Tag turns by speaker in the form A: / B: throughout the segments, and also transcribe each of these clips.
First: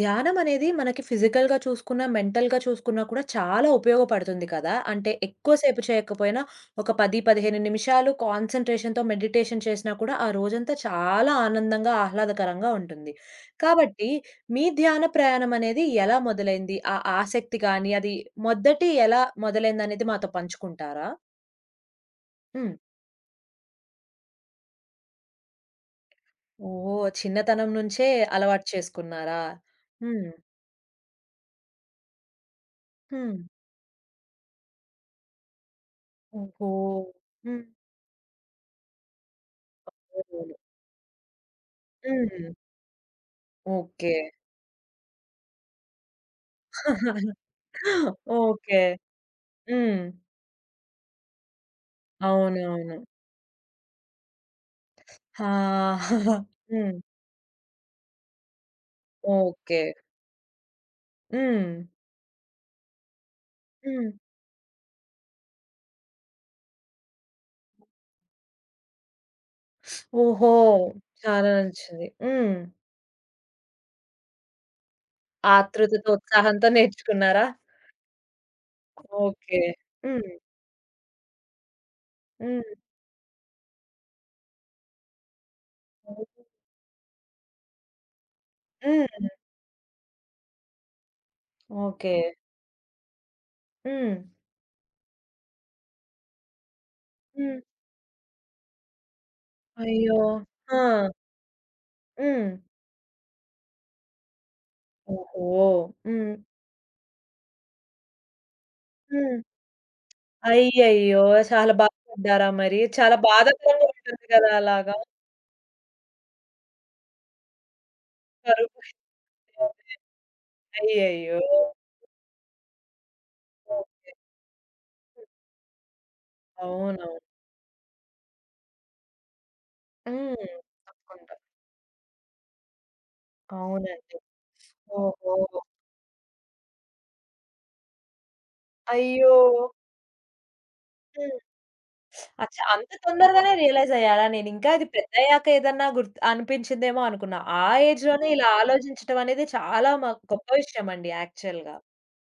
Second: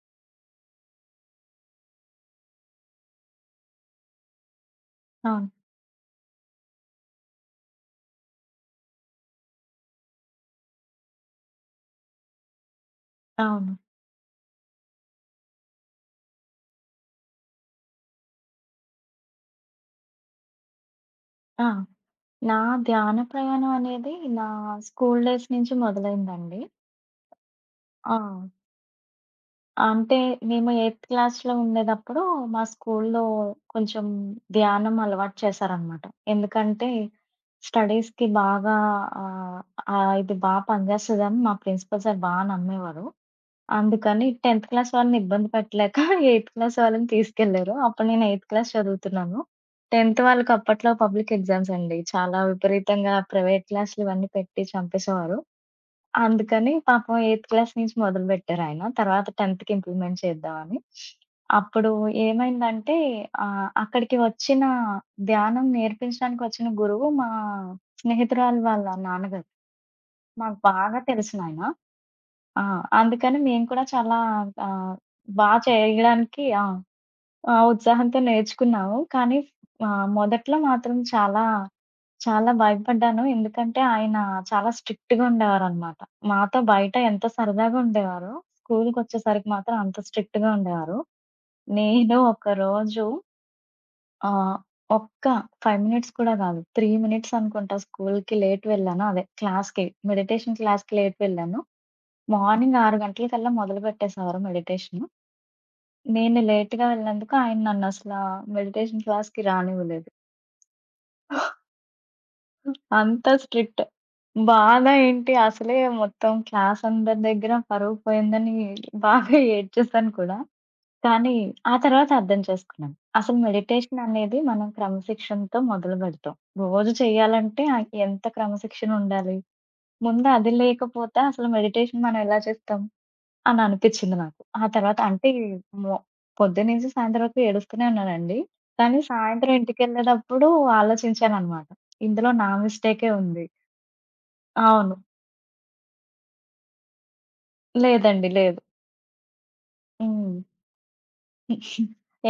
A: ధ్యానం అనేది మనకి ఫిజికల్‌గా చూసుకున్నా, మెంటల్‌గా చూసుకున్నా కూడా చాలా ఉపయోగపడుతుంది కదా! అంటే
B: అవును.
A: ఎక్కువ సేపు చేయకపోయినా ఒక 10, 15 నిమిషాలు కాన్సంట్రేషన్‌తో మెడిటేషన్ చేసినా కూడా ఆ రోజంతా చాలా ఆనందంగా, ఆహ్లాదకరంగా ఉంటుంది.
B: అవును.
A: కాబట్టి మీ ధ్యాన ప్రయాణం అనేది ఎలా మొదలైంది? ఆ ఆసక్తి గాని, అది మొదటి ఎలా మొదలైందనేది మాతో పంచుకుంటారా?
B: ఆ! నా
A: హ్మ్.
B: ధ్యాన ప్రయాణం అనేది నా స్కూల్ డేస్ నుంచి మొదలైందండి.
A: ఓహ్! చిన్నతనం నుంచే
B: ఆ!
A: అలవాటు చేసుకున్నారా?
B: అంటే
A: హ్మ్.
B: మేము ఎయిత్ క్లాస్‌లో ఉండేదప్పుడు మా స్కూల్‌లో
A: హ్మ్.
B: కొంచెం ధ్యానం అలవాటు చేశారనమాట.
A: ఓహో!
B: ఎందుకంటే
A: హ్మ్.
B: స్టడీస్‌కి బాగా ఆహ్, ఆహ్, ఇది
A: అవును.
B: బా పనిచేస్తదని మా ప్రిన్సిపల్ సార్ బా
A: హ్మ్.
B: నమ్మేవారు.
A: ఓకే.
B: అందుకని 10థ్ క్లాస్ వాళ్ళని ఇబ్బంది పెట్టలేక, ఎయిత్ క్లాస్ వాళ్ళని తీసుకెళ్లారు. అప్పుడు నేను ఎయిత్ క్లాస్
A: ఓకే.
B: చదువుతున్నాను.
A: హ్మ్.
B: 10థ్ వాళ్ళకి అప్పట్లో పబ్లిక్ ఎగ్జామ్స్ అండి. చాలా
A: అవునవును.
B: విపరీతంగా ప్రైవేట్ క్లాస్‌లు ఇవన్నీ పెట్టి చంపేసేవారు.
A: ఆ!
B: అందుకని
A: హ్మ్.
B: పాపం ఎయిత్ క్లాస్ నుంచి మొదలుపెట్టారాయన. తర్వాత 10థ్‌కి
A: ఓకే.
B: ఇంప్లిమెంట్ చేద్దామని.
A: హ్మ్.
B: అప్పుడు ఏమైందంటే
A: హ్మ్.
B: అక్కడికి వచ్చిన ధ్యానం నేర్పించడానికి వచ్చిన గురువు మా స్నేహితురాలు వాళ్ళ నాన్నగారు.
A: ఓహో!
B: మాకు బాగా
A: చాలా
B: తెలిసినాయన.
A: నచ్చింది. హ్మ్.
B: ఆ! అందుకని మేము కూడా చాలా ఆహ్, బా
A: ఆతృతతో,
B: చేయడానికి
A: ఉత్సాహంతో నేర్చుకున్నారా?
B: ఆ ఉత్సాహంతో నేర్చుకున్నాము. కానీ
A: ఓకే. హ్మ్.
B: మొదట్లో మాత్రం చాలా
A: హ్మ్.
B: భయపడ్డాను. ఎందుకంటే ఆయన చాలా స్ట్రిక్ట్‌గా ఉండేవారనమాట. మాతో బయట ఎంత సరదాగా ఉండేవారో,
A: హ్మ్.
B: స్కూలుకొచ్చేసరికి మాత్రం అంత స్ట్రిక్ట్‌గా ఉండేవారు.
A: ఓకే.
B: నేను ఒకరోజు
A: హ్మ్.
B: ఆహ్, ఒక్క 5 మినిట్స్ కూడా కాదు, 3 మినిట్స్
A: హ్మ్.
B: అనుకుంటా స్కూలుకి లేట్ వెళ్ళాను. అదే క్లాస్‌కి
A: అయ్యో!
B: మెడిటేషన్
A: ఆ!
B: క్లాస్‌కి లేట్ వెళ్ళాను.
A: హ్మ్.
B: మార్నింగ్ 6 గంటలకల్లా మొదలుపెట్టేసేవారు మెడిటేషన్.
A: ఓహో! హ్మ్.
B: నేను లేట్‌గా వెళ్ళినందుకు ఆయన నన్నసలా మెడిటేషన్
A: హ్మ్.
B: క్లాస్‌కి రానివ్వలేదు.
A: అయ్యయ్యో! చాలా బాధపడ్డారా మరి? చాలా
B: అంత స్ట్రిక్ట్.
A: బాధాకరంగా ఉంటుంది కదా!
B: బాధ
A: అలాగా.
B: ఏంటి అసలే మొత్తం క్లాస్ అందరి దగ్గర పరువు పోయిందని
A: కరువు
B: బాగా ఏడ్చేసాను కూడా. కానీ
A: అయ్యయ్యో!
B: ఆ తర్వాత అర్థం చేసుకున్నాను. అసలు మెడిటేషన్
A: ఓకే.
B: అనేది మనం క్రమశిక్షణతో మొదలుపెడతాం. రోజు
A: అవునవును.
B: చేయాలంటే ఎంత క్రమశిక్షణ ఉండాలి. ముందు
A: హ్మ్.
B: అది లేకపోతే
A: తప్పకుండా.
B: అసలు మెడిటేషన్ మనం ఎలా చేస్తాం? అని
A: అవునండి.
B: అనిపిచ్చింది నాకు. ఆ తర్వాత అంటే
A: ఓహో!
B: మొ పొద్దున్నుంచి సాయంత్రం వరకు ఏడుస్తూనే ఉన్నానండి. కానీ
A: అయ్యో!
B: సాయంత్రం ఇంటికెళ్ళేటప్పుడు
A: హ్మ్.
B: ఆలోచించాననమాట. ఇందులో నా
A: అచ్చా! అంత
B: మిస్టేకే ఉంది.
A: తొందరగానే రియలైజ్ అయ్యారా? నేనింకా ఇది
B: అవును.
A: పెద్దయ్యాక ఏదన్నా గుర్తు అనిపించిందేమో అనుకున్నా. ఆ ఏజ్‌లోనే
B: లేదండి.
A: ఇలా
B: లేదు.
A: ఆలోచించటం అనేది చాలా
B: హ్మ్.
A: గొప్ప విషయం అండి యాక్చువల్‌గా.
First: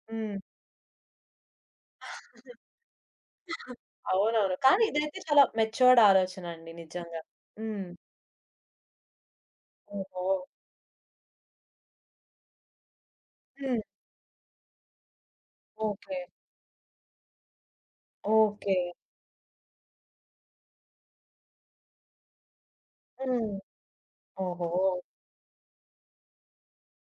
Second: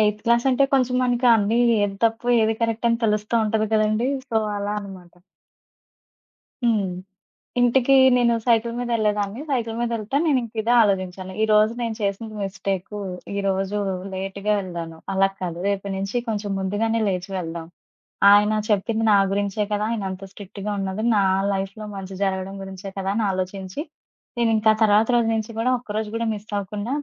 B: ఎయిత్
A: హ్మ్.
B: క్లాస్ అంటే కొంచెం మనకి అన్నీ ఏది తప్పు, ఏది కరెక్ట్ అని తెలుస్తూ ఉంటది కదండీ! సో,
A: అవునవును.
B: అలా
A: కానీ
B: అనమాట.
A: ఇదైతే చాలా మెచ్యూర్డ్ ఆలోచన అండి
B: హ్మ్.
A: నిజంగా. హ్మ్.
B: ఇంటికి నేను సైకిల్ మీద ఎళ్ళేదాన్ని. సైకిల్ మీద ఎళ్తే
A: ఓహో!
B: నేను ఇంక ఇదే ఆలోచించాను. ఈరోజు నేను చేసింది మిస్టేకు. ఈరోజు
A: హ్మ్.
B: లేట్‌గా వెళ్ళాను. అలా కాదు. రేపటి నుంచి
A: ఓకే.
B: కొంచెం ముందుగానే లేచి వెళ్దాం. ఆయన
A: ఓకే.
B: చెప్పింది నా గురించే కదా! ఆయనంత స్ట్రిక్ట్‌గా ఉన్నది. నా లైఫ్‌లో మంచి జరగడం గురించే కదా! అని
A: హ్మ్.
B: ఆలోచించి,
A: ఓహో!
B: నేనింకా తర్వాత రోజు నుంచి గూడా ఒక్కరోజు గూడా మిస్ అవ్వకుండా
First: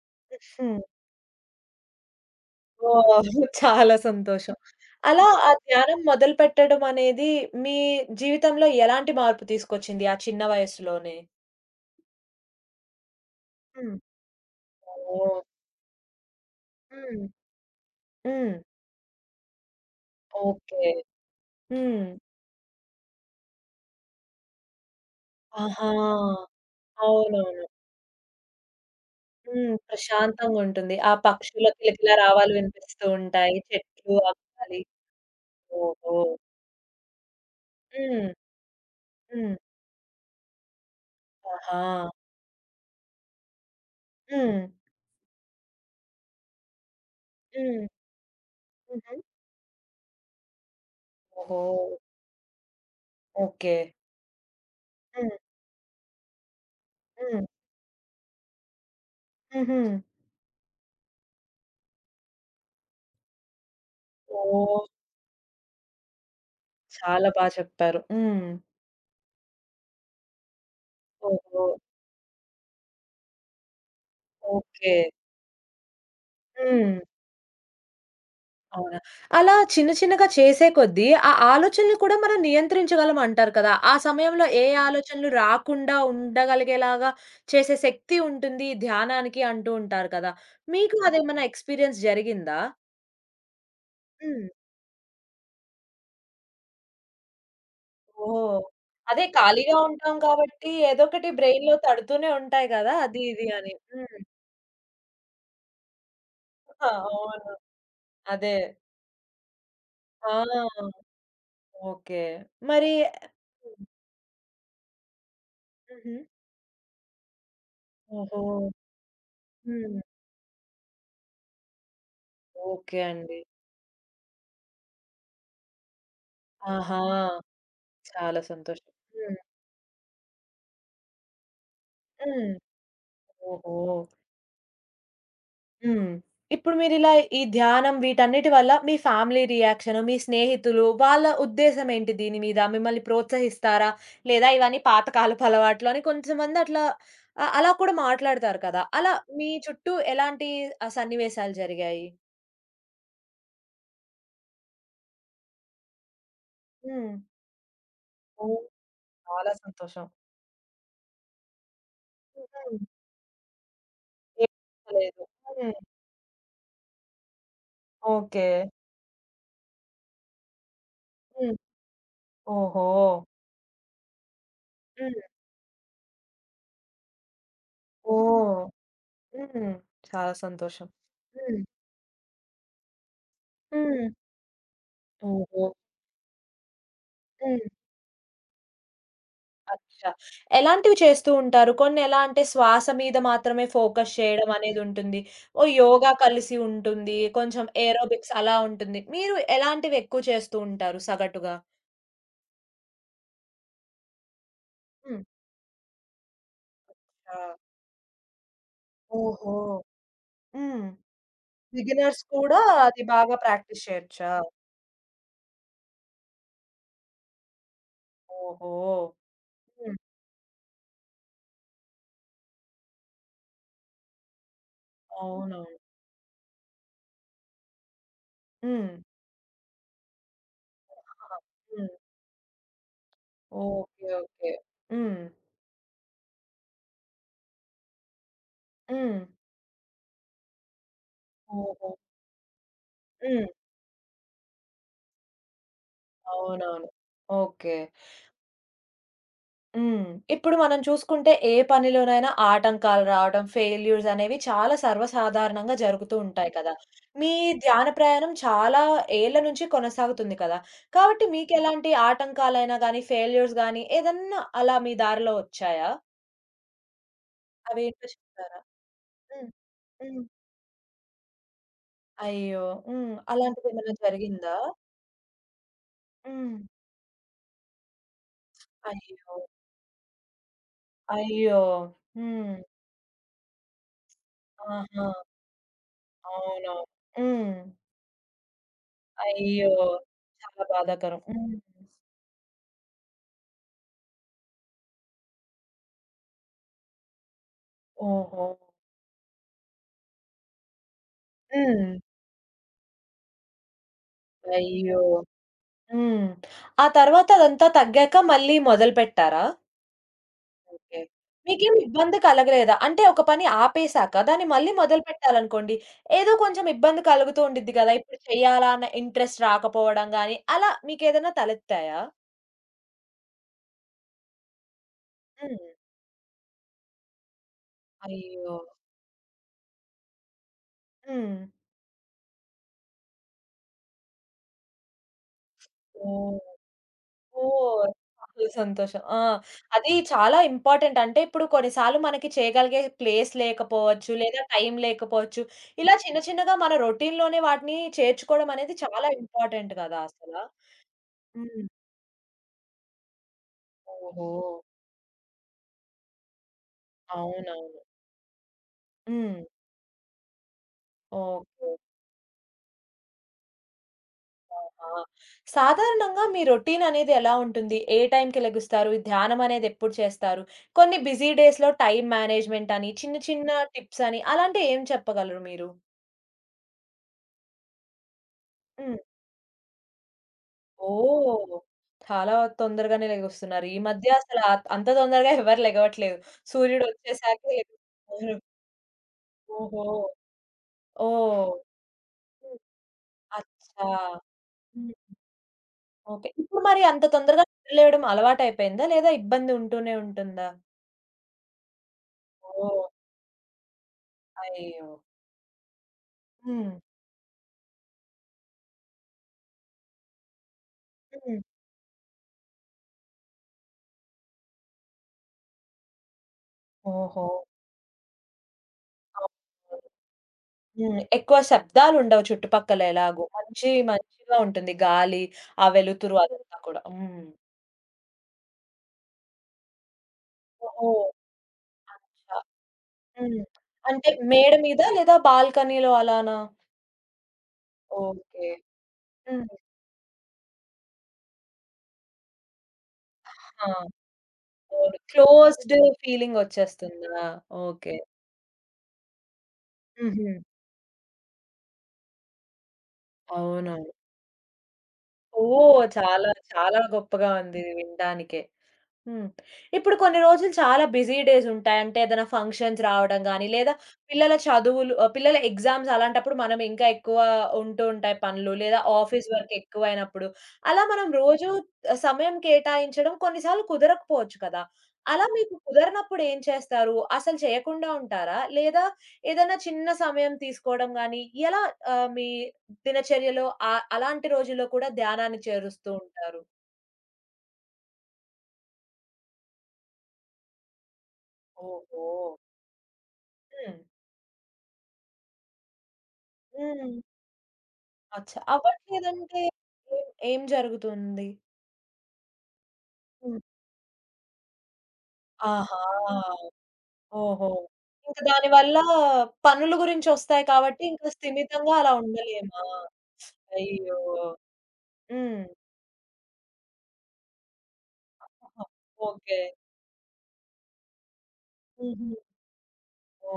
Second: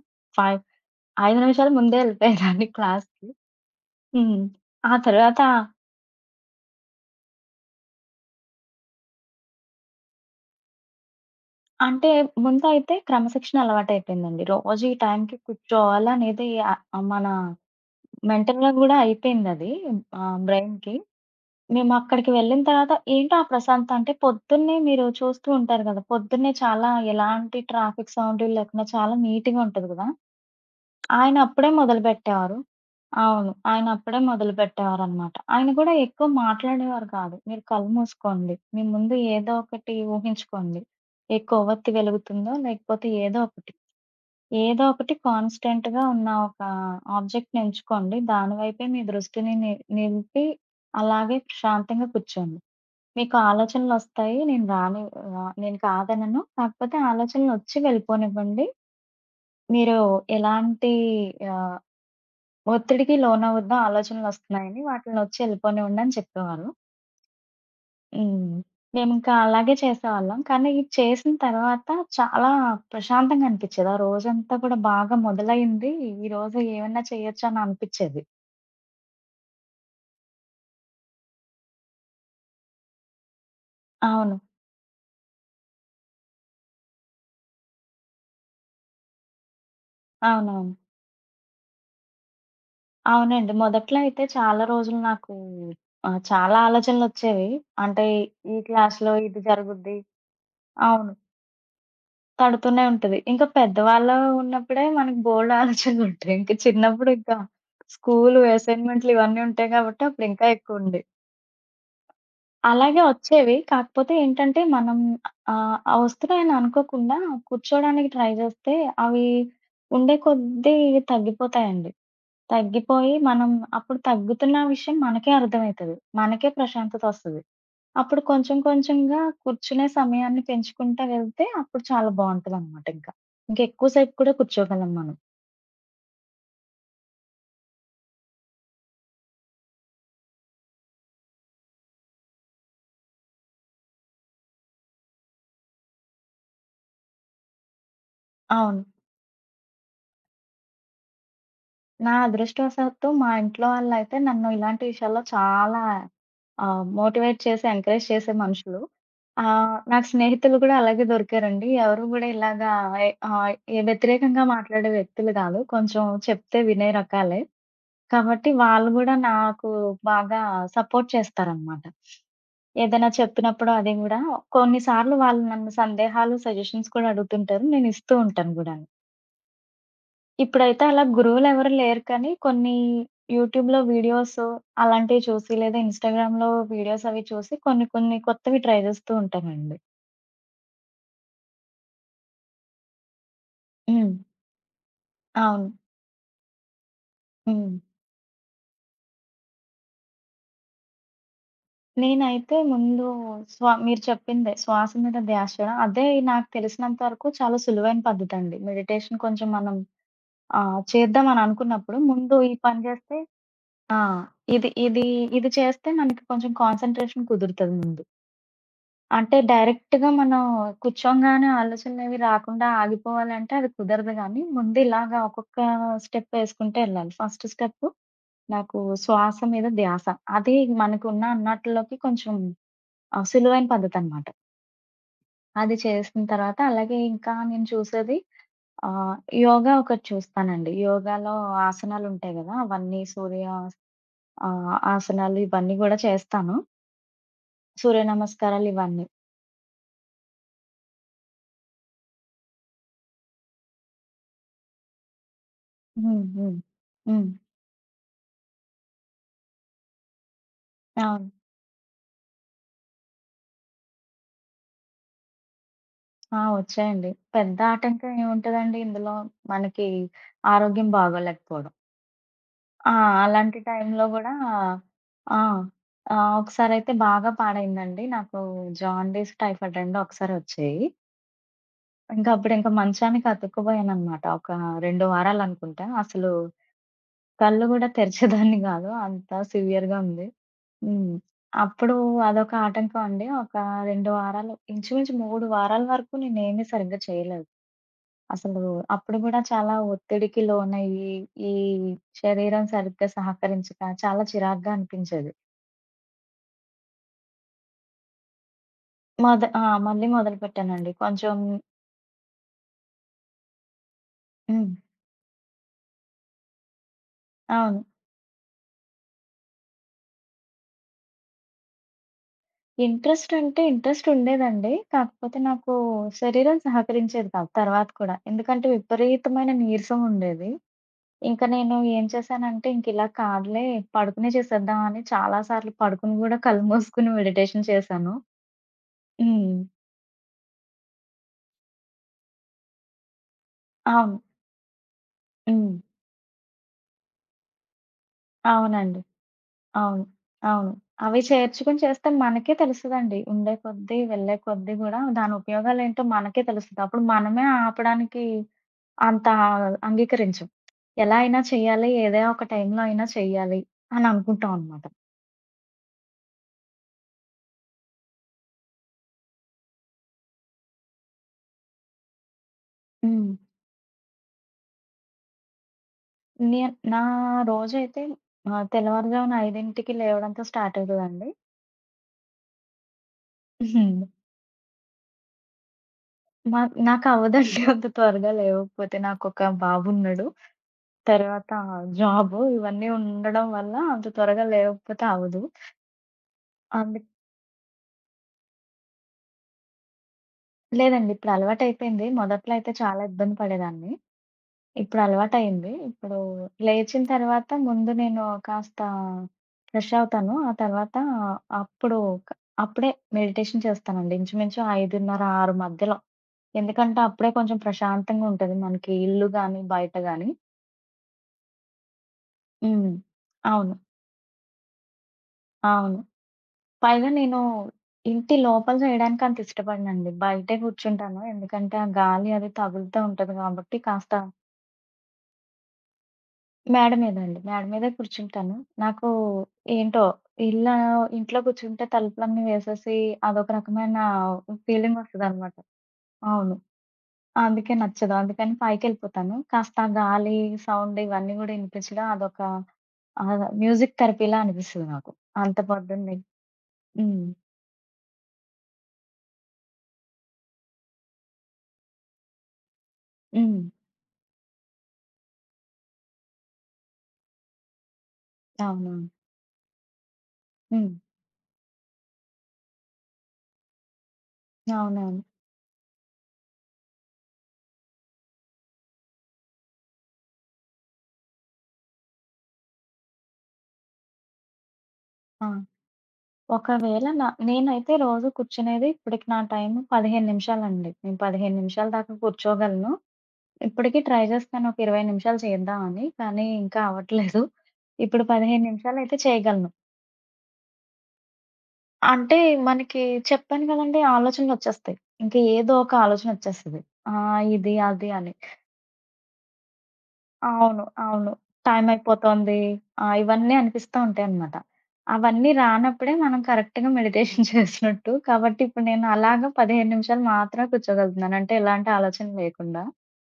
B: 5,
A: హ్మ్.
B: 5 నిమిషాలు ముందే ఎళ్ళిపోయేదాన్ని
A: ఓహ్!
B: క్లాస్‌కి.
A: చాలా
B: హ్మ్.
A: సంతోషం.
B: ఆ
A: అలా
B: తర్వాత
A: ఆ ధ్యానం మొదలుపెట్టడం అనేది మీ జీవితంలో ఎలాంటి మార్పు తీసుకొచ్చింది ఆ చిన్న వయస్సులోనే?
B: అంటే ముందయితే క్రమశిక్షణ
A: హ్మ్.
B: అలవాటయిపోయిందండి. రోజు ఈ టైంకి
A: ఓహ్!
B: కూర్చోవాలనేది
A: హ్మ్.
B: మన
A: హ్మ్.
B: మెంటల్‌గా గూడా అయిపోయిందది
A: ఓకే.
B: బ్రెయిన్‌కి.
A: హ్మ్.
B: మేమక్కడికి వెళ్ళిన తర్వాత ఏంటో ఆ ప్రశాంతత? అంటే పొద్దున్నే మీరు చూస్తూ ఉంటారు
A: ఆహా!
B: గదా! పొద్దున్నే చాలా ఎలాంటి
A: అవునవును.
B: ట్రాఫిక్ సౌండ్‌లు లేకుండా చాలా నీట్‌గా
A: హ్మ్.
B: ఉంటది గదా!
A: ప్రశాంతంగుంటుంది. ఆ
B: ఆయన
A: పక్షుల
B: అప్పుడే
A: కిలకిల రావాలు
B: మొదలుపెట్టేవారు.
A: వినిపిస్తూ
B: అవును.
A: ఉంటాయి.
B: ఆయన
A: చెట్లు
B: అప్పుడే
A: ఆ గాలి.
B: మొదలుపెట్టేవారనమాట. ఆయన గూడా
A: ఓహో!
B: ఎక్కువ మాట్లాడేవారు కాదు. మీరు కళ్ళు
A: హ్మ్.
B: మూసుకోండి. మీ ముందు ఏదో
A: హ్మ్.
B: ఒకటి ఊహించుకోండి. ఏ
A: ఆహా!
B: కొవ్వొత్తి వెలుగుతుందో లేకపోతే ఏదో ఒకటి.
A: హ్మ్.
B: ఏదో ఒకటి కాన్‌స్టెంట్‌గా ఉన్న ఒక ఆబ్జెక్ట్‌ని
A: హ్మ్.
B: ఎంచుకోండి. దాని వైపే మీ
A: హుహు.
B: దృష్టిని నిలిపి అలాగే
A: ఓహో!
B: ప్రశాంతంగా కూర్చోండి. మీకు
A: ఓకే.
B: ఆలోచనలొస్తాయి. నేను రాని
A: హ్మ్.
B: నేను కాదనను. కాకపోతే
A: హ్మ్.
B: ఆలోచనలొచ్చి వెళ్ళిపోనివ్వండి.
A: హుహు.
B: మీరు ఎలాంటి ఆహ్, ఒత్తిడికి లోనవద్దు ఆలోచనలొస్తున్నాయని,
A: ఓహ్!
B: వాటిల్నొచ్చి వెళ్ళిపోనివ్వండి అని చెప్పేవాళ్ళు.
A: చాలా బా చెప్పారు. హ్మ్.
B: హ్మ్. మేమింకా అలాగే చేసేవాళ్ళం. కానీ ఇది చేసిన
A: ఓహో!
B: తర్వాత చాలా ప్రశాంతంగా అనిపిచ్చేది. ఆ రోజంతా కూడా
A: ఓకే.
B: బాగా మొదలైంది. ఈరోజు
A: హ్మ్.
B: ఏమన్నా చేయొచ్చు అని అనిపిచ్చేది.
A: అవునా! అలా చిన్న చిన్నగా చేసే కొద్దీ ఆ ఆలోచనలు కూడా మనం నియంత్రించగలం అంటారు కదా! ఆ
B: అవును.
A: సమయంలో ఏ ఆలోచనలు రాకుండా ఉండగలిగేలాగా చేసే శక్తి ఉంటుంది ధ్యానానికి అంటూ ఉంటారు కదా!
B: అవునవును.
A: మీకు అదేమన్నా ఎక్స్‌పీరియన్స్ జరిగిందా?
B: అవునండి. మొదట్లో అయితే
A: హ్మ్.
B: చాలా రోజులు నాకు చాలా ఆలోచనలొచ్చేవి. అంటే ఈ
A: ఓహ్!
B: క్లాస్‌లో
A: అదే
B: ఇది
A: ఖాళీగా
B: జరుగుద్ది.
A: ఉంటాం కాబట్టి ఏదో
B: అవును.
A: ఒకటి బ్రెయిన్‌లో తడుతూనే ఉంటాయి
B: తడుతూనే
A: కదా!
B: ఉంటది.
A: అది
B: ఇంకా
A: ఇది అని.
B: పెద్దవాళ్ళు
A: హ్మ్.
B: ఉన్నప్పుడే మనకు బోలెడు ఆలోచనలుంటాయి. ఇంక చిన్నప్పుడు ఇంకా
A: అవును.
B: స్కూలు,
A: అదే.
B: అసైన్‌మెంట్లు ఇవన్నీ ఉంటాయి కాబట్టి అప్పుడు
A: ఆ!
B: ఇంకా ఎక్కువుండేయి.
A: ఓకే. మరి
B: అలాగే వచ్చేవి.
A: హ్మ్.
B: కాకపోతే ఏంటంటే మనం ఆ
A: హుహు.
B: వస్తున్నాయని అనుకోకుండా కూర్చోడానికి ట్రై
A: ఓహో!
B: జేస్తే అవి
A: హ్మ్.
B: ఉండే కొద్దీ తగ్గిపోతాయండి.
A: ఓకే
B: తగ్గిపోయి
A: అండి.
B: మనం అప్పుడు తగ్గుతున్న విషయం మనకే అర్థమైతది. మనకే
A: ఆహా!
B: ప్రశాంతతొస్తది. అప్పుడు
A: చాలా
B: కొంచెం
A: సంతోషం.
B: కొంచెంగా
A: హ్మ్.
B: కూర్చునే సమయాన్ని పెంచుకుంటా వెళ్తే అప్పుడు చాలా
A: హ్మ్.
B: బావుంటదనమాట ఇంకా. ఇంకెక్కువ
A: ఓహో!
B: సేపు కూడా కూర్చోగలం మనం.
A: హ్మ్. ఇప్పుడు మీరిలా ఈ ధ్యానం వీటన్నిటి వల్ల మీ ఫ్యామిలీ రియాక్షన్, మీ స్నేహితులు వాళ్ళ ఉద్దేశ్యం ఏంటి దీని మీద? మిమ్మల్ని ప్రోత్సహిస్తారా? లేదా ఇవన్నీ పాతకాలపు అలవాట్లు అని కొంతమంది అట్లా అలా కూడా మాట్లాడతారు కదా!
B: అవును.
A: అలా మీ చుట్టూ ఎలాంటి సన్నివేశాలు జరిగాయి?
B: నా అదృష్టవశాత్తు మా ఇంట్లో వాళ్ళైతే నన్ను ఇలాంటి విషయాల్లో చాలా
A: హ్మ్.
B: మోటివేట్ చేసి, ఎంకరేజ్ చేసే
A: ఓహ్!
B: మనుషులు.
A: చాలా సంతోషం.
B: నాకు స్నేహితులు గూడా అలాగే దొరికారండి. ఎవరు గూడా ఇలాగా
A: హ్మ్.
B: ఎ ఆహ్, వ్యతిరేకంగా మాట్లాడే
A: ఏమనలేదు.
B: వ్యక్తులు గాదు.
A: హ్మ్.
B: కొంచెం చెప్తే వినే రకాలే.
A: ఓకే.
B: కాబట్టి వాళ్ళు గూడా నాకు బాగా సపోర్ట్
A: హ్మ్.
B: చేస్తారనమాట.
A: ఓహో!
B: ఏదైనా చెప్పినప్పుడు అది గూడా కొన్నిసార్లు
A: హ్మ్.
B: వాళ్ళు నన్ను సందేహాలు, సజెషన్స్ కూడా అడుగుతుంటారు. నేను ఇస్తూ ఉంటాను
A: ఓహ్!
B: గూడాను.
A: హ్మ్. చాలా
B: ఇప్పుడైతే
A: సంతోషం.
B: అలా
A: హ్మ్.
B: గురువులెవరు లేరు కానీ కొన్ని యూట్యూబ్‌లో
A: హ్మ్.
B: వీడియోస్ అలాంటివి చూసి
A: ఓహో!
B: లేదా ఇన్‌స్టాగ్రామ్‌లో వీడియోస్ అవి చూసి
A: హ్మ్.
B: కొన్ని కొన్ని కొత్తవి ట్రై జేస్తూ ఉంటానండి.
A: అచ్చా! ఎలాంటివి చేస్తూ ఉంటారు? కొన్ని ఎలా అంటే శ్వాస మీద మాత్రమే ఫోకస్
B: హ్మ్.
A: చేయడం అనేదుంటుంది. ఓ
B: అవును.
A: యోగా కలిసి ఉంటుంది. కొంచెం
B: హ్మ్.
A: ఏరోబిక్స్ అలా ఉంటుంది. మీరు ఎలాంటివి ఎక్కువ చేస్తూ ఉంటారు సగటుగా?
B: నేనైతే ముందు మీరు చెప్పిందే శ్వాస మీద
A: హ్మ్.
B: ధ్యాస చేయడం. అదే నాకు తెలిసినంత వరకు
A: ఆ!
B: చాలా సులువైన పద్ధతండి. మెడిటేషన్ కొంచెం
A: ఓహో!
B: మనం
A: హ్మ్.
B: చేద్దామని అనుకున్నప్పుడు
A: బిగినర్స్
B: ముందు ఈ
A: కూడా
B: పని
A: అది
B: జేస్తే
A: బాగా ప్రాక్టీస్
B: ఆ!
A: చేయొచ్చా?
B: ఇది ఇది ఇది చేస్తే మనకి కొంచెం కాన్సంట్రేషన్ కుదురుతది ముందు.
A: ఓహో!
B: అంటే
A: హ్మ్.
B: డైరెక్ట్‌గా మనం కూర్చోంగానే ఆలోచనలవి రాకుండా ఆగిపోవాలంటే అది కుదరదు గానీ, ముందు ఇలాగా ఒక్కొక్క
A: అవునవును.
B: స్టెప్ ఏసుకుంటే ఎళ్ళాలి. ఫస్ట్ స్టెప్ నాకు
A: హ్మ్.
B: శ్వాస మీద ధ్యాస. అది మనకున్న
A: ఆహా! హ్మ్.
B: అన్నట్లోకి కొంచెం సులువైన
A: ఓకే.
B: పద్ధతనమాట.
A: ఓకే. హ్మ్.
B: అది చేసిన తర్వాత అలాగే ఇంకా నేను చూసేది ఆహ్,
A: హ్మ్.
B: యోగా ఒకటి చూస్తానండి. యోగాలో
A: ఓహో!
B: ఆసనాలుంటాయి గదా! అవన్నీ
A: హ్మ్.
B: సూర్య ఆసనాలు ఇవన్నీ గూడా చేస్తాను.
A: అవునవును. ఓకే.
B: సూర్య నమస్కారాలు ఇవన్నీ.
A: హ్మ్. ఇప్పుడు మనం చూసుకుంటే ఏ పనిలోనైనా ఆటంకాలు రావడం, ఫెయిల్యూర్స్ అనేవి చాలా సర్వసాధారణంగా జరుగుతూ
B: హ్మ్.
A: ఉంటాయి
B: హ్మ్.
A: కదా!
B: హ్మ్.
A: మీ ధ్యాన ప్రయాణం చాలా ఏళ్ల నుంచి కొనసాగుతుంది కదా! కాబట్టి
B: అవును.
A: మీకెలాంటి ఆటంకాలైనా గానీ, ఫెయిల్యూర్స్ గానీ ఏదన్నా అలా మీ దారిలో వచ్చాయా?
B: వచ్చాయండి. పెద్ద
A: అవేంటో
B: ఆటంకం
A: చెప్తారా?
B: ఏముంటదండి ఇందులో
A: హ్మ్.
B: మనకి
A: హ్మ్.
B: ఆరోగ్యం బాగోలేకపోవడం.
A: అయ్యో!
B: ఆ!
A: హ్మ్.
B: అలాంటి
A: అలాంటిదేమైనా
B: టైంలో గూడా ఆ!
A: జరిగిందా?
B: ఆ!
A: హ్మ్.
B: ఒకసారయితే బాగా పాడైందండి. నాకు జాండీస్,
A: అయ్యో!
B: టైఫాయిడ్ 2 ఒకసారే వచ్చాయి.
A: అయ్యో!
B: ఇంకా
A: హ్మ్.
B: అప్పుడింక మంచానికి అతుక్కుపోయాననమాట. ఒక
A: ఆహా!
B: 2 వారాలనుకుంటా. అసలు
A: అవునవును. హ్మ్.
B: కళ్ళు గూడా తెరిచేదాన్ని గాదు. అంత
A: అయ్యో!
B: సివియర్‌గా ఉంది.
A: చాలా
B: హ్మ్.
A: బాధాకరం. హ్మ్.
B: అప్పుడు అదొక ఆటంకం అండి. ఒక 2 వారాలు ఇంచుమించు 3 వారాల వరకు నేనేమి సరిగ్గా చేయలేదు.
A: ఓహో!
B: అసలు అప్పుడు గూడా చాలా ఒత్తిడికి లోనయ్యి, ఈ
A: హ్మ్.
B: శరీరం సరిగ్గా సహకరించక చాలా చిరాకుగా
A: అయ్యో!
B: అనిపించేది.
A: హ్మ్. ఆ తర్వాత అదంతా తగ్గాక మళ్ళీ
B: మొద
A: మొదలుపెట్టారా?
B: ఆ! మళ్ళీ మొదలుపెట్టానండి.
A: ఓకే.
B: కొంచెం
A: మీకేమి ఇబ్బంది కలగలేదా? అంటే ఒక పని ఆపేసాక దాన్ని
B: హ్మ్.
A: మళ్ళీ మొదలుపెట్టాలనుకోండి, ఏదో కొంచెం ఇబ్బంది కలుగుతూ ఉండిద్ది
B: అవును.
A: కదా! ఇప్పుడు చేయాలా అన్న ఇంట్రెస్ట్ రాకపోవడం గాని, అలా మీకేదైనా తలెత్తాయా?
B: ఇంట్రెస్ట్ అంటే ఇంట్రెస్ట్ ఉండేదండి. కాకపోతే
A: హ్మ్.
B: నాకు శరీరం సహకరించేది కాదు తర్వాత కూడా.
A: అయ్యో!
B: ఎందుకంటే విపరీతమైన నీరసం ఉండేది.
A: హ్మ్.
B: ఇంక నేను ఏం చేశానంటే ఇంకిలా కాదులే పడుకునే చేసేద్దాం అని చాలా సార్లు పడుకుని
A: ఓహ్!
B: గూడా కళ్ళు మూసుకొని మెడిటేషన్
A: ఓహ్!
B: చేశాను.
A: చాలా సంతోషం. ఆ!
B: హ్మ్.
A: అది చాలా ఇంపార్టెంట్. అంటే ఇప్పుడు కొన్నిసార్లు మనకి చేయగలిగే ప్లేస్ లేకపోవచ్చు,
B: అవును.
A: లేదా టైం లేకపోవచ్చు.
B: హ్మ్.
A: ఇలా చిన్న చిన్నగా మన రొటీన్‌లోనే వాటిని చేర్చుకోవడం అనేది
B: అవునండి.
A: చాలా ఇంపార్టెంట్ కదా
B: అవును.
A: అసల.
B: అవును. అవి
A: హ్మ్.
B: చేర్చుకొని చేస్తే మనకే తెలుస్తదండి. ఉండే కొద్దీ,
A: ఓహో!
B: వెళ్ళే కొద్దీ గూడా దాని ఉపయోగాలేంటో మనకే తెలుస్తది. అప్పుడు మనమే
A: అవునవును.
B: ఆపడానికి అంత
A: హ్మ్.
B: అంగీకరించం. ఎలా అయినా
A: ఓకే.
B: చేయాలి, ఏదో ఒక టైంలో అయినా చెయ్యాలి అని అనుకుంటాం అనమాట.
A: ఆహా! సాధారణంగా మీ రొటీన్ అనేది ఎలా ఉంటుంది? ఏ టైంకి లెగుస్తారు? ధ్యానం అనేది ఎప్పుడు చేస్తారు? కొన్ని బిజీ డేస్‌లో టైమ్ మేనేజ్‌మెంట్ అని, చిన్న
B: హ్మ్.
A: చిన్న టిప్స్ అని అలాంటివి ఏం చెప్పగలరు మీరు?
B: నే నా రోజైతే
A: హ్మ్.
B: తెల్లవారుజామున 5కి లేవడంతో స్టార్ట్ అవుతదండి.
A: ఓహ్! చాలా తొందరగానే లెగొస్తున్నారు. ఈ
B: హ్మ్.
A: మధ్య అసల అంత తొందరగా ఎవరు లెగవట్లేదు.
B: మా
A: సూర్యుడొచ్చేసాకే
B: నాకవ్వదండి అంత త్వరగా
A: లెగుస్తున్నారు.
B: లేవకపోతే. నాకొక
A: ఓహో!
B: బాబున్నాడు.
A: ఓహ్!
B: తర్వాత జాబు
A: హ్మ్.
B: ఇవన్నీ ఉండడం వల్ల
A: అచ్చా!
B: అంత త్వరగా
A: హ్మ్.
B: లేవకపోతే అవ్వదు.
A: ఓకే. ఇప్పుడు మరి అంత
B: అందుక్
A: తొందరగా నిద్రలేవడం అలవాటయిపోయిందా? లేదా ఇబ్బంది ఉంటూనే ఉంటుందా?
B: లేదండి ఇప్పుడు అలవాటయిపోయింది. మొదట్లో అయితే
A: ఓహ్!
B: చాలా ఇబ్బంది పడేదాన్ని.
A: అయ్యో!
B: ఇప్పుడు అలవాటయింది. ఇప్పుడు
A: హ్మ్.
B: లేచిన తర్వాత ముందు నేను కాస్త ఫ్రెష్ అవుతాను. ఆ తర్వాత
A: హ్మ్.
B: అప్పుడు క అప్పుడే మెడిటేషన్ చేస్తానండి. ఇంచుమించు 5:30, 6 మధ్యలో. ఎందుకంటే
A: ఓహో!
B: అప్పుడే కొంచెం ప్రశాంతంగా ఉంటది. మనకి ఇల్లు గాని,
A: అవునవును.
B: బయట గాని.
A: హ్మ్. ఎక్కువ శబ్దాలుండవు చుట్టుపక్కల
B: హ్మ్.
A: ఎలాగో. మంచి
B: అవును.
A: మంచిగా ఉంటుంది. గాలి, ఆ
B: అవును.
A: వెలుతురు హ్మ్. అదంతా కూడా.
B: పైగా
A: హ్మ్.
B: నేను ఇంటి లోపల చేయడానికి అంత ఇష్టపడనండి. బయటే
A: ఓహో!
B: కూర్చుంటాను. ఎందుకంటే ఆ గాలి
A: అచ్చా!
B: అది తగులుతూ ఉంటది
A: హ్మ్.
B: కాబట్టి
A: అంటే
B: కాస్త
A: మేడ మీద లేదా బాల్కనీలో అలానా?
B: మేడ మీదండి. మేడ మీదే
A: ఓకే.
B: కూర్చుంటాను. నాకు
A: హ్మ్.
B: ఏంటో ఇల్లా ఇంట్లో కూర్చుంటే తలుపులన్నీ వేసేసి అదొక
A: ఆ!
B: రకమైన
A: అవును.
B: ఫీలింగొస్తదనమాట.
A: క్లోజ్డ్ ఫీలింగ్
B: అవును.
A: వచ్చేస్తుందా?
B: అందుకే
A: ఓకే.
B: నచ్చదు. అందుకని పైకెళ్ళిపోతాను. కాస్త ఆ
A: హుహు.
B: గాలి, సౌండ్ ఇవన్నీ గూడా ఇనిపించడం అదొక
A: అవునవును.
B: మ్యూజిక్ థెరపీలా అనిపిస్తది నాకు. అంత
A: ఓహ్!
B: పొద్దున్నే.
A: చాలా చాలా
B: హ్మ్.
A: గొప్పగా ఉంది ఇది వినడానికే. హ్మ్. ఇప్పుడు కొన్ని రోజులు చాలా బిజీ డేస్ ఉంటాయి. అంటే ఏదైనా ఫంక్షన్స్ రావడం గాని,
B: హ్మ్.
A: లేదా పిల్లల చదువులు పిల్లల ఎగ్జామ్స్ అలాంటప్పుడు మనం ఇంకా ఎక్కువ ఉంటూ ఉంటాయి పనులు. లేదా
B: అవునవును.
A: ఆఫీస్ వర్క్ ఎక్కువైనప్పుడు. అలా
B: హ్మ్.
A: మనం రోజు సమయం కేటాయించడం కొన్నిసార్లు కుదరకపోవచ్చు కదా!
B: అవునవును.
A: అలా మీకు కుదరనప్పుడు ఏం చేస్తారు? అసలు చేయకుండా ఉంటారా? లేదా ఏదైనా చిన్న సమయం తీసుకోవడం గాని, ఎలా మీ దినచర్యలో అలాంటి రోజుల్లో కూడా ధ్యానాన్ని
B: ఆ!
A: చేరుస్తూ ఉంటారు?
B: ఒకవేళ నేనైతే రోజు కూర్చునేది ఇప్పటికి నా టైము 15 నిమిషాలండి. నేను 15 నిమిషాల
A: ఓహో!
B: దాకా కూర్చోగలను.
A: హ్మ్.
B: ఇప్పటికి ట్రై చేస్తాను. ఒక 20 నిమిషాలు చేద్దామని. కానీ ఇంకా
A: హ్మ్.
B: అవ్వట్లేదు. ఇప్పుడు
A: అచ్చా!
B: 15 నిమిషాలయితే
A: అవ్వట్లేదంటే
B: చేయగలను.
A: ఏం ఏం జరుగుతుంది?
B: అంటే మనకి
A: హ్మ్.
B: చెప్పాను కదండీ! ఆలోచనలొచ్చేస్తాయి. ఇంక ఏదో
A: ఆహా!
B: ఒక ఆలోచనొచ్చేస్తది. ఆ!
A: ఓహో!
B: ఇది, అది
A: ఇంక
B: అని.
A: దానివల్ల పనుల గురించొస్తాయి కాబట్టి
B: అవును.
A: ఇంక
B: అవును.
A: స్థిమితంగా
B: టైం
A: అలా
B: అయిపోతోంది.
A: ఉండలేమా?
B: ఇవన్నీ
A: అయ్యో!
B: అనిపిస్తా ఉంటాయనమాట.
A: హ్మ్.
B: అవన్నీ రానప్పుడే మనం కరెక్ట్‌గా మెడిటేషన్ చేసినట్టు. కాబట్టి
A: ఆహా!
B: ఇప్పుడు నేను
A: ఓకే.
B: అలాగా 15 నిమిషాలు మాత్రమే కూర్చోగలుగుతున్నాను. అంటే ఎలాంటి
A: హుహు.
B: ఆలోచన లేకుండా.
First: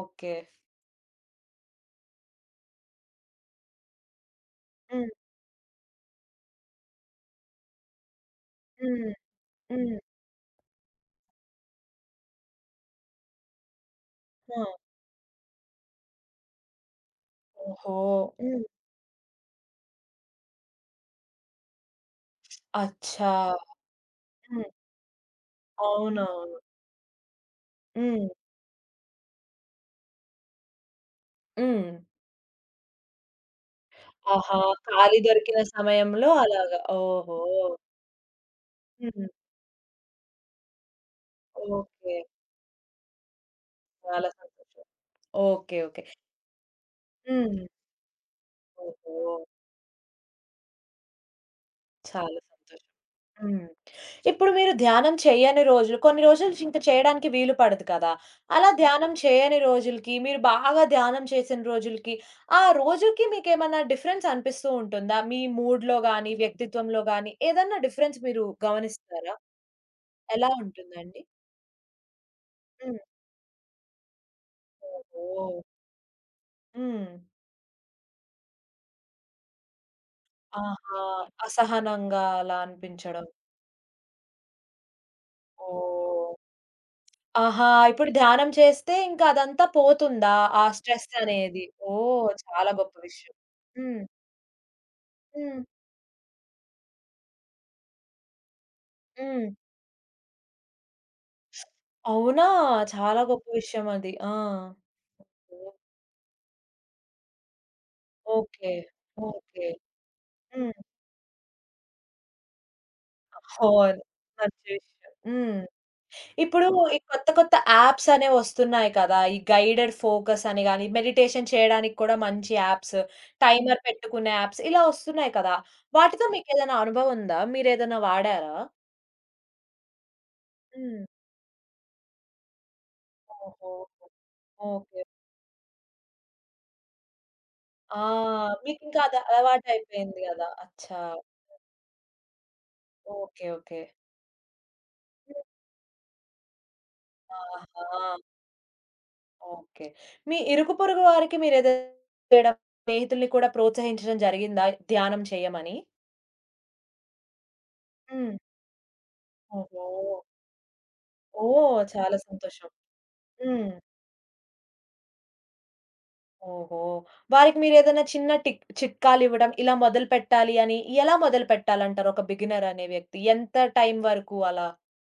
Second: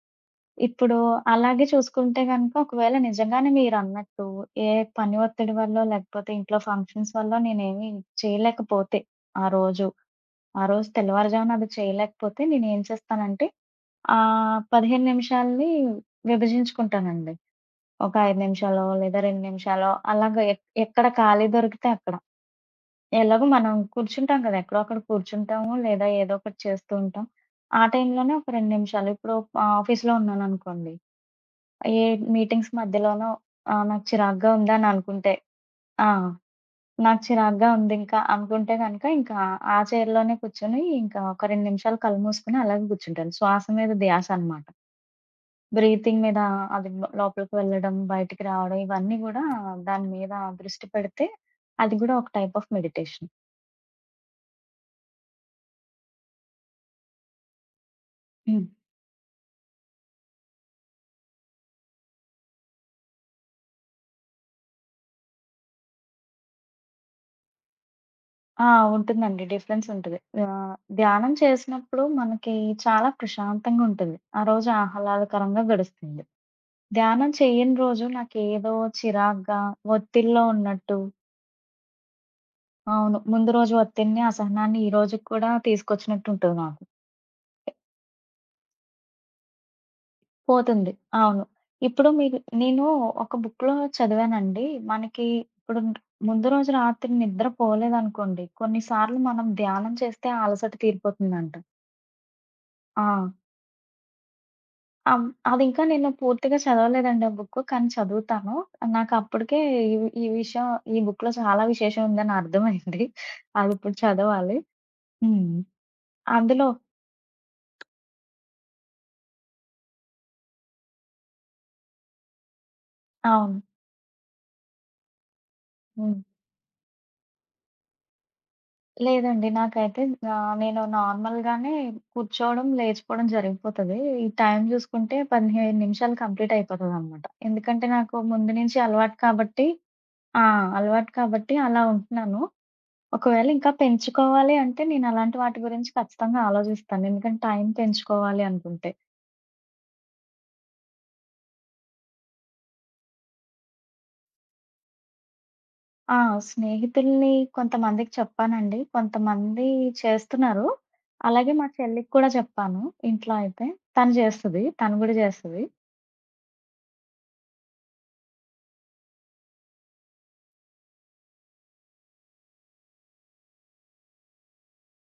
A: ఓకే.
B: ఇప్పుడు అలాగే చూసుకుంటే గనుక ఒకవేళ నిజంగానే మీరన్నట్టు ఏ
A: హ్మ్.
B: పని ఒత్తిడి వల్లో, లేకపోతే ఇంట్లో ఫంక్షన్స్ వల్లో నేనేమి చేయలేకపోతే
A: హ్మ్.
B: ఆ రోజు,
A: హ్మ్.
B: ఆ రోజు తెల్లవారుజామున అది చేయలేకపోతే నేనేం చేస్తానంటే,
A: ఆ!
B: 15 నిమిషాల్ని విభజించుకుంటానండి.
A: ఓహో!
B: ఒక 5
A: హ్మ్.
B: నిమిషాలో, లేదా 2 నిమిషాలో అలాగా ఎక్కడ ఖాళీ దొరికితే అక్కడ.
A: అచ్చా!
B: ఎలాగో మనం కూర్చుంటాం కదా!
A: హ్మ్.
B: ఎక్కడో అక్కడ కూర్చుంటాము, లేదా
A: అవునవును.
B: ఏదో ఒకటి చేస్తూ ఉంటాం. ఆ
A: హ్మ్.
B: టైంలోనే ఒక 2 నిమిషాలు ఇప్పుడు ఆఫీస్‌లో ఉన్నాననుకోండి
A: హ్మ్.
B: ఏ మీటింగ్స్ మధ్యలోనో నాకు చిరాకుగా
A: ఆహా!
B: ఉందని
A: ఖాళీ
B: అనుకుంటే
A: దొరికిన
B: ఆ!
A: సమయంలో అలాగా.
B: నాకు
A: ఓహో!
B: చిరాకుగా ఉందింకా అనుకుంటే గనక
A: హ్మ్.
B: ఇంకా ఆ చైర్‌లోనే కూర్చొని ఇంకా ఒక 2 నిమిషాలు
A: ఓకే.
B: కళ్ళు మూసుకొని అలాగే కూర్చుంటాను. శ్వాస మీద
A: చాలా
B: ధ్యాస అనమాట.
A: సంతోషం. ఓకే. ఓకే.
B: బ్రీతింగ్ మీద అది లోపలికి
A: హ్మ్.
B: వెళ్ళడం, బయటికి రావడం ఇవన్నీ
A: ఓహో!
B: గూడా దాని మీద దృష్టి పెడితే అది గూడా ఒక
A: చాలా
B: టైప్ ఆఫ్
A: సంతోషం.
B: మెడిటేషన్.
A: హ్మ్. ఇప్పుడు మీరు ధ్యానం చేయని రోజులు కొన్ని రోజులు ఇంక చేయడానికి వీలు పడదు కదా!
B: హ్మ్.
A: అలా ధ్యానం చేయని రోజులకి, మీరు బాగా ధ్యానం చేసిన రోజులకి, ఆ రోజుకి మీకేమన్నా డిఫరెన్స్ అనిపిస్తూ ఉంటుందా? మీ మూడ్‌లో గాని, వ్యక్తిత్వంలో గాని ఏదన్నా డిఫరెన్స్ మీరు
B: ఆ!
A: గమనిస్తారా?
B: ఉంటుందండి. డిఫరెన్స్ ఉంటది.
A: ఎలా
B: ఆహ్,
A: ఉంటుందండి?
B: ధ్యానం చేసినప్పుడు మనకి
A: హ్మ్.
B: చాలా ప్రశాంతంగా ఉంటుంది. ఆ రోజు
A: ఓహో!
B: ఆహ్లాదకరంగా గడుస్తుంది.
A: హ్మ్.
B: ధ్యానం చేయని రోజు నాకేదో చిరాగ్గా, ఒత్తిడిలో ఉన్నట్టు
A: ఆహా! అసహనంగా అలా
B: అవును.
A: అనిపించడం.
B: ముందు రోజు ఒత్తిడిని, అసహనాన్ని ఈ రోజుకి కూడా తీసుకొచ్చినట్టు
A: ఓహ్!
B: ఉంటుంది నాకు.
A: ఆహా! ఇప్పుడు ధ్యానం చేస్తే ఇంక అదంతా పోతుందా? ఆ
B: పోతుంది.
A: స్ట్రెస్
B: అవును.
A: అనేది?
B: ఇప్పుడు
A: ఓహ్!
B: మీరు
A: చాలా
B: నేను
A: గొప్ప
B: ఒక
A: విషయం.
B: బుక్‌లో
A: హ్మ్.
B: చదివానండి. మనకి
A: హ్మ్.
B: ఇప్పుడు ముందు రోజు రాత్రి నిద్ర పోలేదనుకోండి, కొన్ని సార్లు
A: హ్మ్.
B: మనం ధ్యానం చేస్తే ఆ అలసట తీరిపోతుందంట.
A: అవునా?
B: ఆ!
A: చాలా గొప్ప విషయం అది. ఆ!
B: అం అదింకా నేను పూర్తిగా చదవలేదండి ఆ బుక్కు. కానీ చదువుతాను.
A: ఓకే.
B: నాకప్పటికే
A: ఓకే.
B: ఈ విషయం
A: హ్మ్.
B: ఈ బుక్‌లో చాలా విశేషం ఉందని అర్థమైంది. అదిప్పుడు
A: అవును.
B: చదవాలి.
A: మంచి విషయం.
B: హ్మ్.
A: హ్మ్. ఇప్పుడు
B: అందులో
A: ఈ కొత్త కొత్త యాప్స్ అనేవి వస్తున్నాయి కదా! ఈ గైడెడ్ ఫోకస్ అని గాని, మెడిటేషన్ చేయడానికి కూడా మంచి యాప్స్,
B: అవును.
A: టైమర్ పెట్టుకునే యాప్స్ ఇలా వస్తున్నాయి కదా!
B: హ్మ్.
A: వాటితో మీకేదైనా అనుభవం ఉందా? మీరేదైనా వాడారా?
B: లేదండి. నాకైతే నేను
A: హ్మ్.
B: నార్మల్‌గానే కూర్చోవడం, లేచిపోవడం
A: ఓహో!
B: జరిగిపోతది. ఈ టైం
A: ఓకే.
B: చూసుకుంటే 15 నిమిషాలు కంప్లీట్ అయిపోతదనమాట. ఎందుకంటే
A: ఆ!
B: నాకు ముందు నుంచి
A: మీకింకా
B: అలవాటు
A: అది
B: కాబట్టి
A: అలవాటయిపోయింది
B: ఆ!
A: గదా! అచ్చా!
B: అలవాటు కాబట్టి అలా ఉంటున్నాను.
A: ఓకే.
B: ఒకవేళ ఇంకా
A: ఓకే.
B: పెంచుకోవాలి అంటే నేనలాంటి వాటి గురించి ఖచ్చితంగా ఆలోచిస్తాను. ఎందుకంటే టైం
A: ఆహా!
B: పెంచుకోవాలి అనుకుంటే.
A: ఓకే. మీ ఇరుగు పొరుగు వారికి మీరేదైనా చేయడం స్నేహితుల్ని కూడా ప్రోత్సహించడం జరిగిందా ధ్యానం చేయమని?
B: ఆ! స్నేహితుల్ని కొంతమందికి
A: హ్మ్.
B: చెప్పానండి. కొంతమంది
A: ఓహో!
B: చేస్తున్నారు. అలాగే మా
A: ఓహ్!
B: చెల్లికి
A: చాలా
B: కూడా
A: సంతోషం.
B: చెప్పాను. ఇంట్లో అయితే
A: హ్మ్.
B: తను చేస్తది. తను గూడా చేస్తది.
A: ఓహో! వారికి మీరేదైనా చిన్న చిట్కాలివ్వడం ఇలా మొదలుపెట్టాలి అని ఎలా మొదలుపెట్టాలంటారు? ఒక బిగినర్ అనే వ్యక్తి ఎంత టైం వరకు అలా?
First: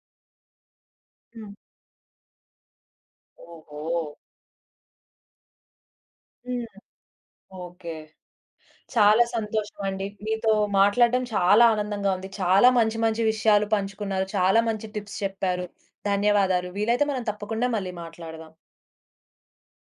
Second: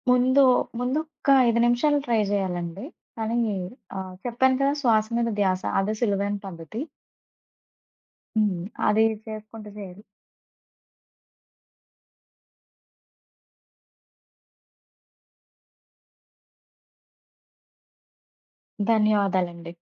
B: ముందు ముందు ఒక్క
A: హ్మ్.
B: 5 నిమిషాలు ట్రై చేయాలండి. కానీ
A: ఓహో!
B: చెప్పాను కదా! శ్వాస మీద ధ్యాస అదే సులువైన
A: హ్మ్.
B: పద్ధతి.
A: ఓకే.
B: హ్మ్. అది
A: చాలా
B: చేసుకుంటూ చేయాలి.
A: సంతోషమండి. మీతో మాట్లాడడం చాలా ఆనందంగా ఉంది. చాలా మంచి మంచి విషయాలు పంచుకున్నారు. చాలా మంచి టిప్స్ చెప్పారు. ధన్యవాదాలు. వీలైతే మనం తప్పకుండా మళ్ళీ మాట్లాడదాం.
B: ధన్యవాదాలండి.